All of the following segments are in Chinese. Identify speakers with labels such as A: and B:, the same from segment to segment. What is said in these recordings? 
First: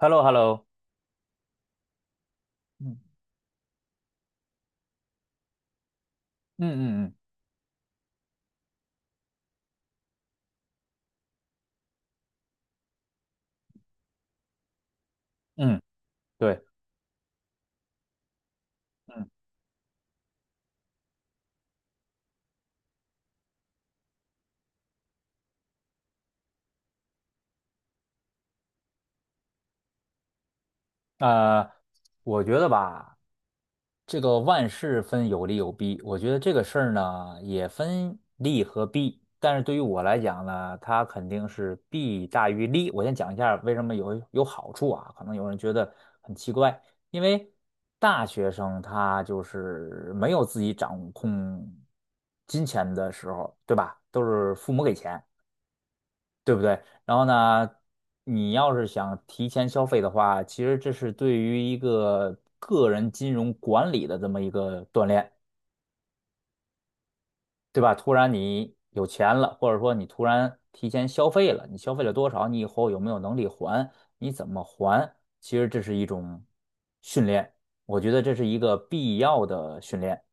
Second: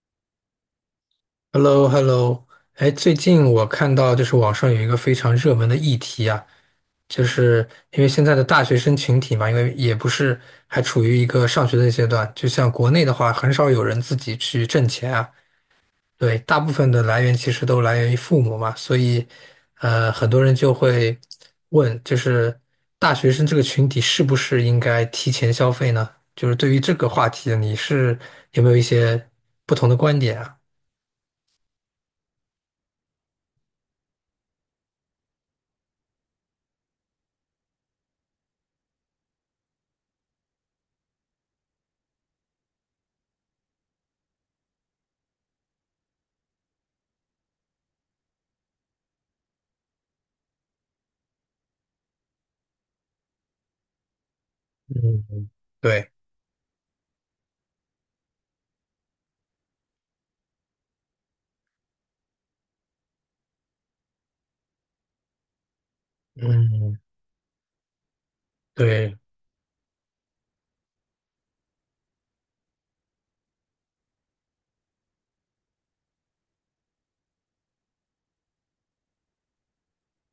A: Hello，Hello。
B: hello hello 哎，
A: 嗯
B: 最近我看到就是网上有一个非常热门的议题啊，
A: 嗯嗯
B: 就是因为现在的大学生群体嘛，因为也不是还处于一个上学的阶段，就像国内的话，很少有人自己去挣钱啊，
A: 嗯嗯，
B: 对，大
A: 对，
B: 部分的来源其实都来源于父母嘛，所以
A: 嗯。
B: 很多人就会问，就是大学生这个群体是不是应该提前消费呢？就是对于这个话题，你是有没有一些不同的观点啊？
A: 呃，我觉得吧，这个万事分有利有弊，我觉得这个事儿呢也分利和弊，但是对于我来讲呢，它肯定是弊大于利。我先讲一下为什么有好处啊，可能有人觉得很奇怪，因为大学生他就是没有自己掌控金钱的时候，对吧？都是父母给钱。
B: 嗯，对。
A: 对不对？然后呢，你要是想提前消费的话，其实这是对于一个个人金融管理的这么一个锻炼，
B: 嗯，
A: 对吧？突然你有
B: 对，
A: 钱了，或者说你突然提前消费了，你消费了多少？你以后有没有能力还？你怎么还？其实这是一种训练，我觉得这是一个必要的训练。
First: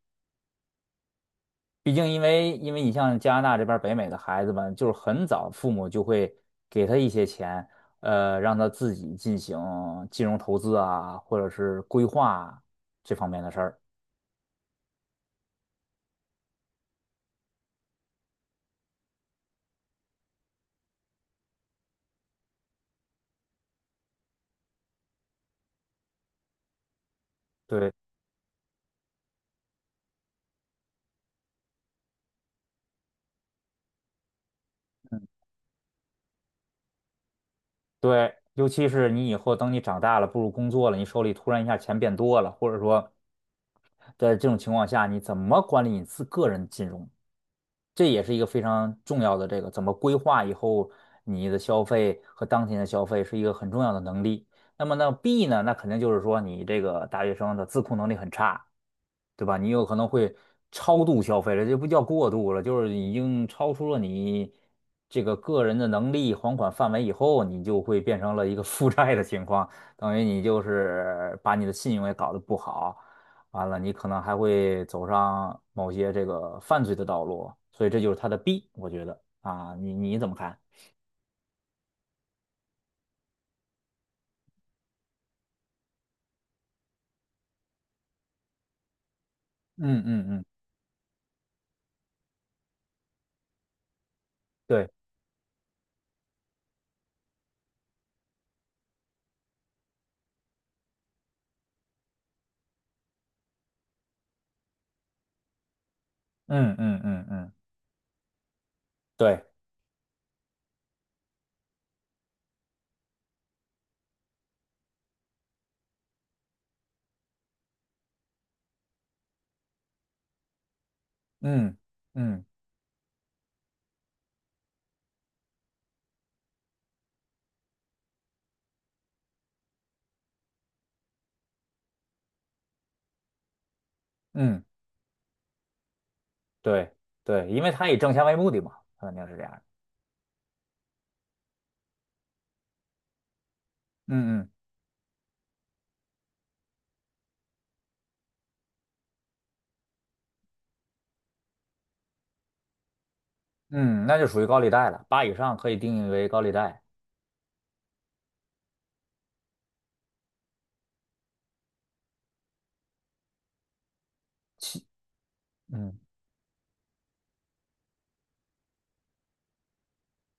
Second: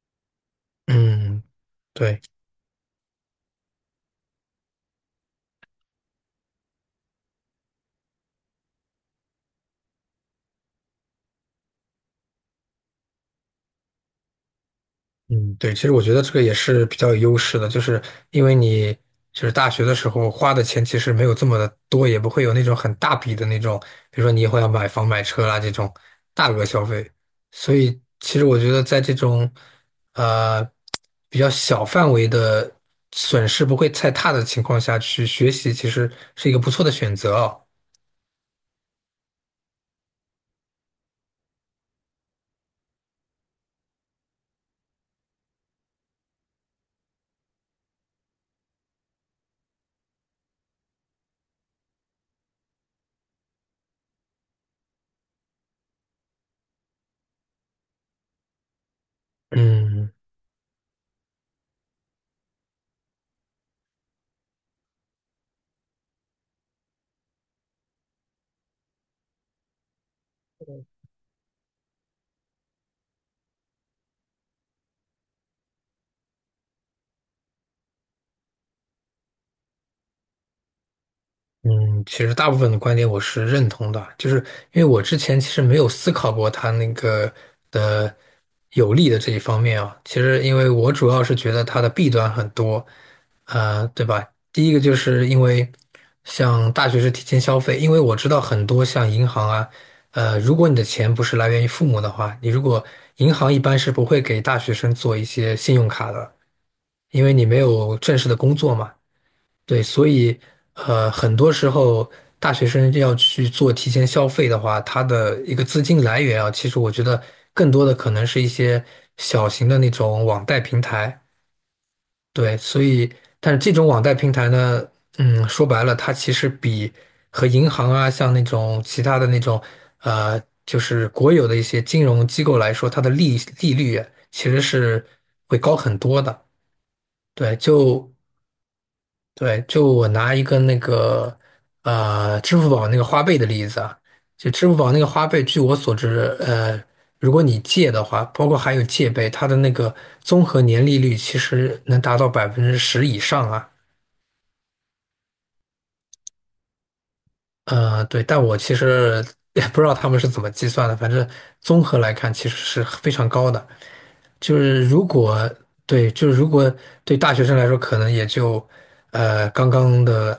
B: 嗯，
A: 毕竟，因
B: 对，
A: 为因为你像加拿大这边儿北美的孩子们，就是很早父母就会给他一些钱，让他自己进行金融投资啊，或者是规划这方面的事儿。
B: 嗯，对，其实我觉得这个也是比较有优势的，就是因为你就是大学的时候花的钱其实没有这么的多，也不会有那种很大笔的那种，比如说你以后要买房买车啦这种大额消费，所
A: 对
B: 以其实我觉得在这种呃比较小范围的损失不会太大的情况下去学习，其实是一个不错的选择啊。
A: 对，尤其是你以后等你长大了，步入工作了，你手里突然一下钱变多了，或者说在这种情况下，你怎么管理你自个人金融？这也是一个非常重要的这个怎么规划以后你的消费和当前的消费是一个很重要的能力。那么呢，B 呢，那肯定就是说你这个大学生的自控能力很差，对吧？你有可能
B: 嗯
A: 会超度消费了，这不叫过度了，就是已经超出了你这个个人的能力还款范围以后，你就会变成了一个负债的情况，等于你就是把你的信用也搞得不好。完了你可能还会走上某些这个犯罪的道路，所以这就是它的弊，我觉得啊，你怎么看？
B: 嗯，其实大部分的观点我是认同的，就是因为我之前其实没有思考过它那个的有利的这一方面啊。
A: 嗯
B: 其
A: 嗯
B: 实
A: 嗯，
B: 因为我主要是觉得它的弊端很多，对吧？第一个
A: 对，
B: 就是因为像大学是提前消费，因为我知道很多像银行啊，如果你的钱不是来源于父母的话，你如果银行一般是不会给大学生做一些信用卡的，
A: 嗯嗯
B: 因
A: 嗯
B: 为你
A: 嗯，
B: 没有正式的工作嘛。
A: 对，
B: 对，所以很多时候大学生要去做提前消费的话，它的一个资金来源啊，其实我觉得更多的可能是一些小型的那种网贷平台。
A: 嗯嗯
B: 对，所以但是这种网贷平台呢，说白了，它其实比和银行啊，像那种其他的那种就是国有的一些金融机构来说，它的利率啊其实
A: 嗯，
B: 是会高很多的。
A: 对对，
B: 对，
A: 因为他以
B: 就
A: 挣钱为目的嘛，他肯定是这样的。
B: 我拿一个那个支付宝那个花呗的例子啊，
A: 嗯嗯
B: 就支付宝那个花呗，据我所知，如果你借的话，包括还有借呗，它的那个综合年利率其实能达到百分之十以上啊。
A: 嗯，那就属于高利贷了，8以上可以定义为高利贷。
B: 对，但我其实 也不知道他们是怎么计算的，反正综合来看其实是非常高的。就是
A: 七，
B: 如果
A: 嗯，
B: 对，就是如果对大学生来说，可能也就呃刚刚的，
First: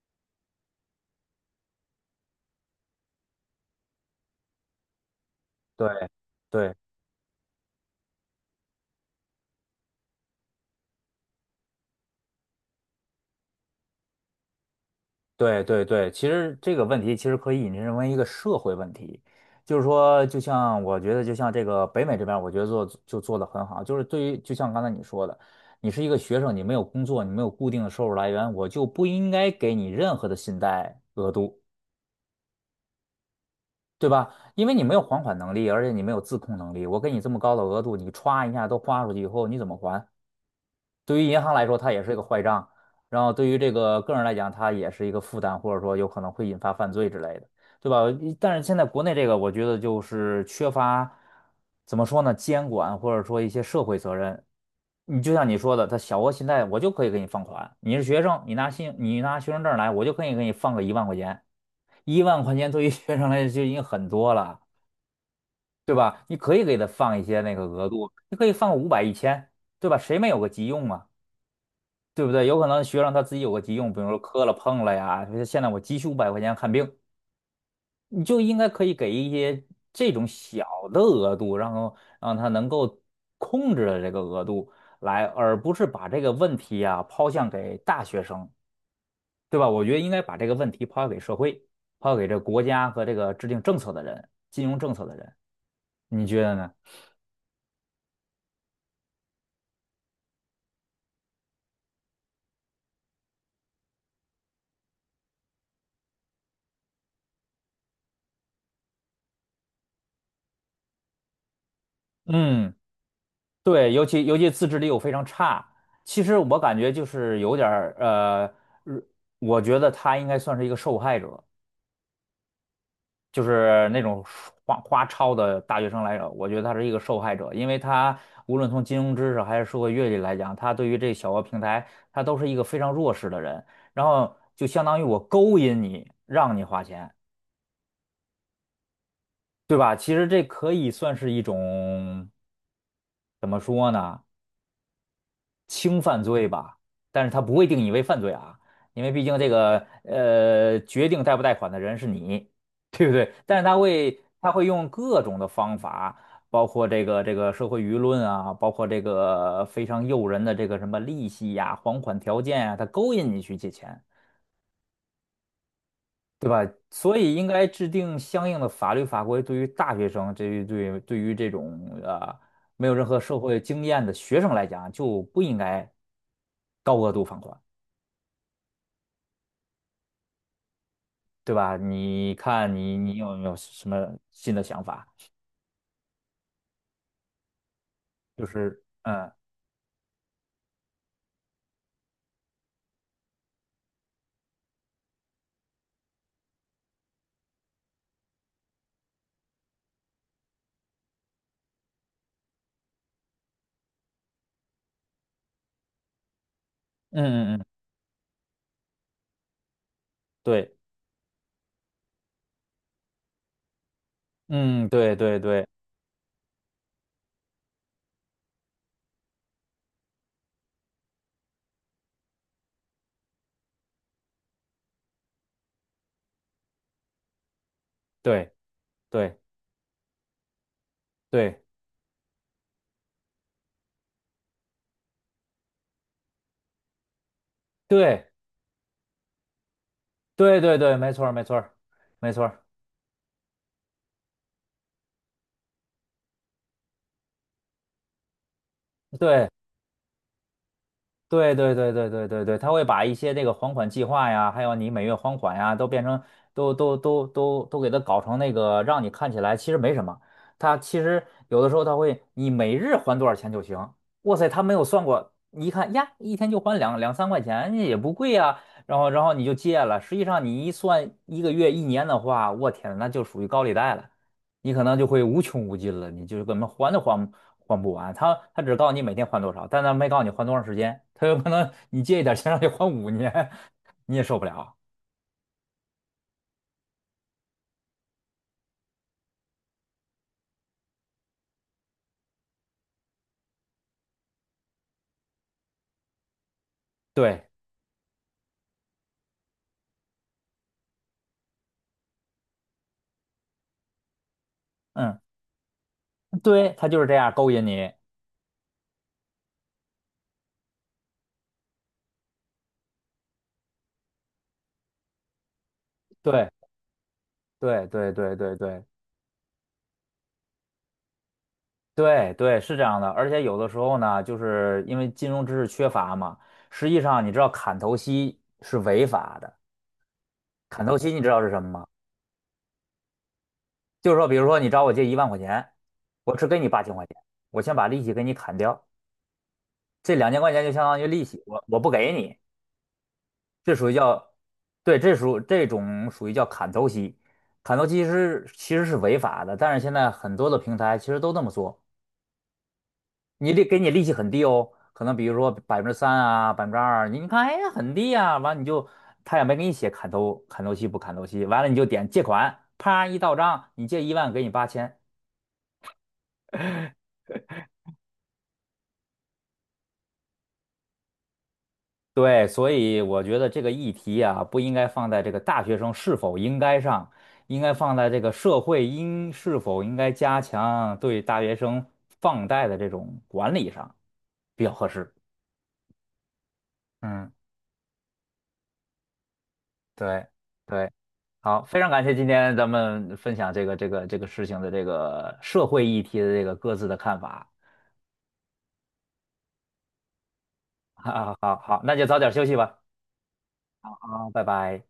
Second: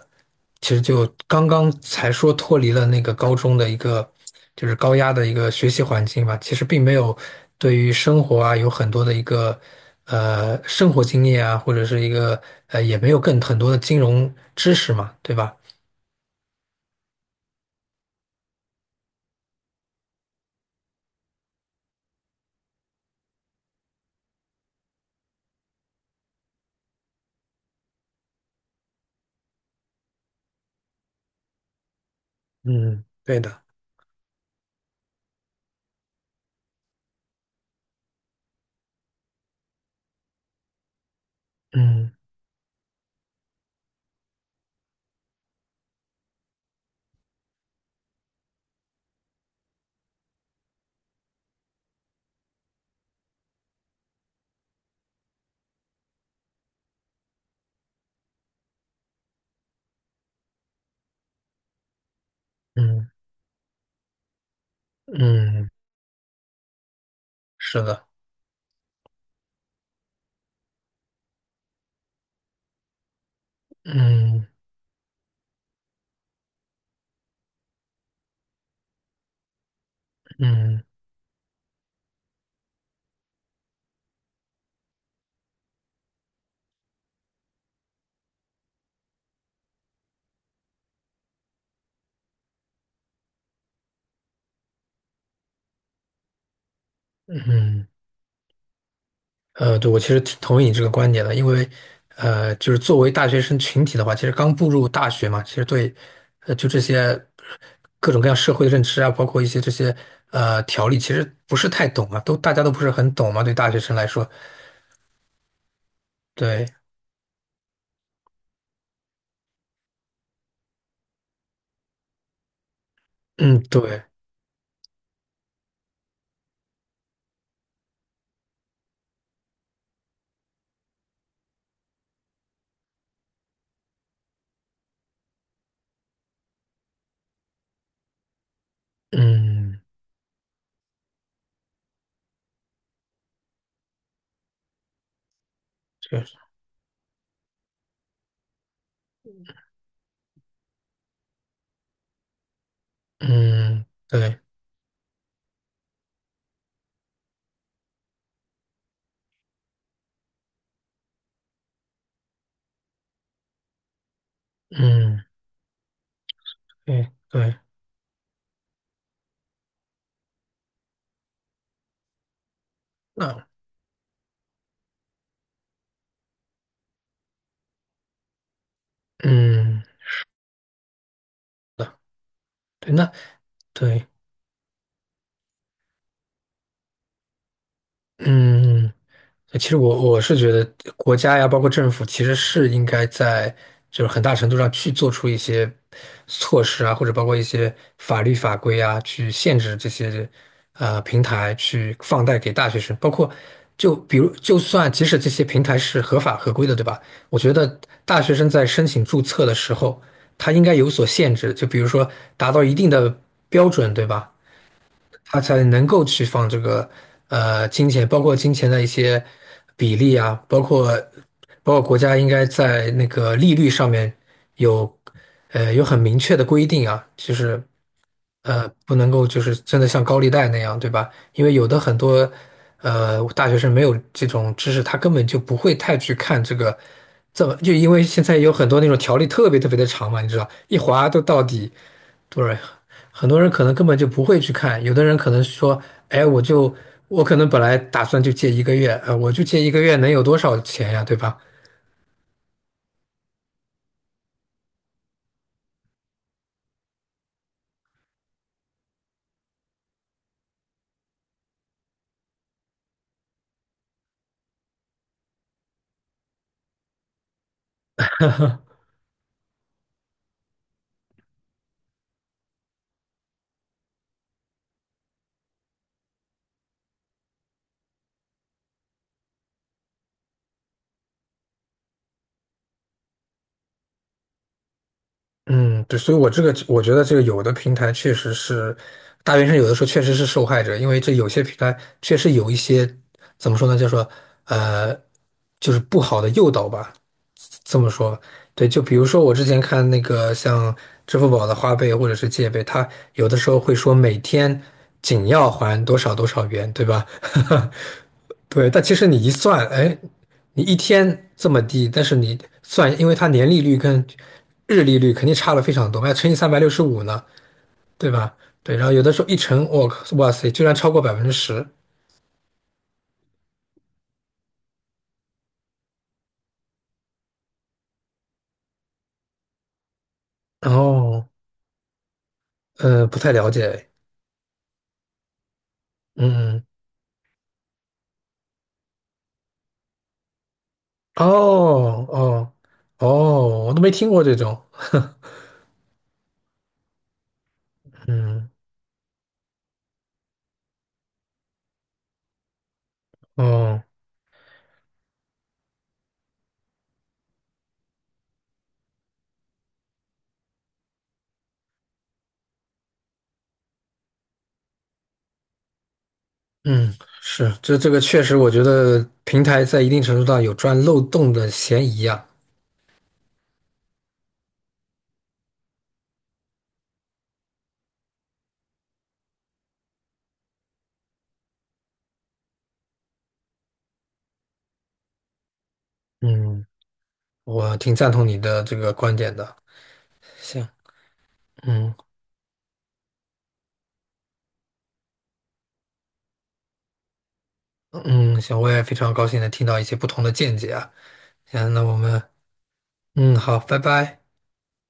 B: 其实就刚刚才说脱离了那个高中的一个就是高压的一个学习环
A: 对
B: 境吧，其实
A: 对
B: 并没有对于生活啊有很多的一个生活经验啊，或者是也没有更很多的金融知识嘛，对吧？
A: 对对对，其实这个问题其实可以引申为一个社会问题，就是说，就像我觉得，就像这个北美这边儿我觉得做就做得很好，就是对于就像刚才你说的，你是一个学生，你没有工作，你没有固定的收入来源，我就不应该给你任何的信贷额度，
B: 嗯，对的。
A: 对吧？因为你没有还款能力，而且你没有自控能力，我给你这么高的额度，你歘一下都花出去以后，你怎么还？对于银行来说，它也是
B: 嗯
A: 一个坏账，然后对于这个个人来讲，它也是一个负担，或者说有可能会引发犯罪之类的，对吧？但是现在国内这个，我觉得就是缺乏，怎么说呢，监管或者说一些社会责任。你就像你说的，他小额信贷我就可以给你放款，你是学生，你拿学生证来，我就可以给你放个一万块钱，一万块钱对于
B: 嗯
A: 学生来说就已经很多了，
B: 嗯，
A: 对吧？你可以给他放一些那个
B: 是
A: 额
B: 的，
A: 度，你可以放个500、1000，1000对吧？谁没有个急用啊？对不对？有可能学生他自己有个急用，比如说磕
B: 嗯
A: 了碰了呀，就是现在我急需500块钱看病，你就应该可以给一些这种小
B: 嗯
A: 的额度，然后让他能够控制的这个额度来，而不是把这个问题啊抛向给大学生，对吧？我觉得应该把这个问题抛向给社会，抛向给这国家和这个制定政策的人，金融政策的人，你觉得呢？
B: 嗯。对，我其实挺同意你这个观点的，因为，就是作为大学生群体的话，其实刚步入大学嘛，其实对，就这些各种各样社会的认知啊，包括一些这些条例，其实不是太懂啊，大家都
A: 嗯。
B: 不是很懂嘛，对大学
A: 对，
B: 生
A: 尤
B: 来
A: 其
B: 说，
A: 尤其自制力又非常差。其实我
B: 对，
A: 感觉就是有点儿如我觉得他应该算是一个受害者，就
B: 嗯，
A: 是那
B: 对，
A: 种花超的大学生来着，我觉得他是一个受害者，因为他无论从金融知识还是社会阅历来讲，他对于这小额平台，他都是一个非常弱势的人。然后就相当于我勾引你，让你花钱，对
B: 嗯，
A: 吧？其实这可以算是一种怎么说呢？轻犯
B: 确实，
A: 罪吧，但是他不会定义为犯罪啊，因为毕竟这个决定贷不贷款的人是你，对不对？但是他
B: 嗯，
A: 会
B: 对，
A: 他会用各种的方法，包括这个社会舆论啊，包括这个非常诱人的这个什么利息呀、还款条件啊，他勾引你去借钱，
B: 嗯，
A: 对吧？
B: 对，
A: 所以应
B: 对，
A: 该制定相应的法律法规，对于大学生，这于对对于这种没有任何社
B: 那，
A: 会经验的学生来讲，就不应该高额度放款。
B: 嗯，
A: 对吧？你看
B: 对，
A: 你
B: 那，
A: 你有没有什
B: 对，
A: 么新的想法？就是
B: 嗯。
A: 嗯。
B: 哎其实我是觉得国家呀，包括政府，其实是应该在就是很大程度上去做出一些措施啊，或者包括一些法律法规啊，去限制这些平台去放贷给大学生。包括就比如，就算即使这些平台是合法合规的，对吧？
A: 嗯
B: 我觉
A: 嗯嗯，
B: 得大学生在申请注册的时候，他应该
A: 对，
B: 有所限制，就比如说达到一定的标准，对吧？
A: 嗯对对
B: 他才
A: 对
B: 能够去放这个金钱，包括金钱的一些比例啊，包括国家应该在那个利率上面有有很明确的规定啊，就是
A: 对
B: 不能够
A: 对
B: 就是真的像高利贷那样，对吧？因为
A: 对
B: 有的很多大学生没有这种知识，他根本就不会太去看这个。这么就因为现
A: 对
B: 在有很多那种条例特别特别的长嘛，你知道，
A: 对对
B: 一
A: 对，
B: 划
A: 没
B: 都
A: 错儿没
B: 到
A: 错
B: 底，
A: 儿没错
B: 对，
A: 儿。
B: 很多人可能根本就不会去看，有的人可能说，哎，我可能本来打算就借一个月，我就
A: 对。
B: 借一个月能有多少钱呀，对吧？
A: 对对对对对对对，他会把一些这个还款计划呀，还有你每月还款呀，都变成都给它搞成那个，让你看起来其实没什么。他其实有的时候他会，你每日还多少钱就行。哇塞，他没有算过，你一看呀，一天就还两三块钱，也不贵呀。然后你就借了，实际上你一算一个月一年的话，我天，那就属于高利贷了。你可能就会无穷无尽了，你就是根本还都还不完。他只告诉你每天还多少，但他没告诉你还多长时间。他有可能你借一点钱让你还5年，你也受不了。
B: 嗯，对，所以我觉得这个有的平台确实是大学生，有的时候确实是受害者，因为这有些平台确实有一些怎么说呢，叫做呃，就是不好的诱导吧，
A: 对，
B: 这么说，对，就比如说我之前看那个像支付宝的花呗或者是借呗，它有的时候会说每天
A: 嗯，
B: 仅要还多少多少元，
A: 对，
B: 对
A: 他就
B: 吧？
A: 是这样 勾引你。
B: 对，但其实你一算，哎，你一天这么低，但是你算，因为它年利率跟日利率肯定差了非常多，还要乘以
A: 对，
B: 365呢，
A: 对，
B: 对
A: 对，
B: 吧？
A: 对，对，
B: 对，
A: 对，
B: 然后有的时候一乘，我靠，哇塞，居然超过百分之十。
A: 对，对，是这样的。而且有的时候呢，就是因为金融知识缺乏嘛，实际上你知道砍头息是违法的。砍头息你知
B: 哦，
A: 道是什么吗？
B: 不太了解，
A: 就是说，比如说你找我借一万块钱，我只
B: 嗯，
A: 给
B: 嗯
A: 你8000块钱，我先把利息给你砍掉。这2000块钱就相当于利息，我不
B: 哦
A: 给你，
B: 哦哦，
A: 这
B: 我都
A: 属
B: 没
A: 于
B: 听过
A: 叫，
B: 这种。
A: 对，这 属这种属于叫砍头息，砍头息是
B: 嗯，
A: 其实是违法的，但是现在很多的平台其实都这么做，你利给
B: 哦，
A: 你利息很低哦，可能比如说3%啊，2%，你看哎呀很低啊，完你就他也没给你写砍头息不砍头息，完了你就点借款，啪一到账，你借一万给你八千，
B: 嗯，是，这个确实，我觉得平台在一定程度上有钻漏洞的嫌疑啊。
A: 对，所以我觉得这个议题啊，不应该放在这个大学生是否应该上，应该放在这个社会应是否应该加强对大学生放贷的这种管理上比较合适。
B: 嗯，
A: 嗯，
B: 我挺赞同你的这个观点的。
A: 对
B: 行，
A: 对，好，非常
B: 嗯
A: 感谢今天咱们分享这个事情的这个社会议题的这个各自的看法。
B: 嗯，行，我也非常高兴能听到一些不同的见解啊。
A: 好好
B: 行，
A: 好，
B: 那
A: 那
B: 我
A: 就早
B: 们，
A: 点休息吧。
B: 嗯，好，拜拜。
A: 好，拜拜。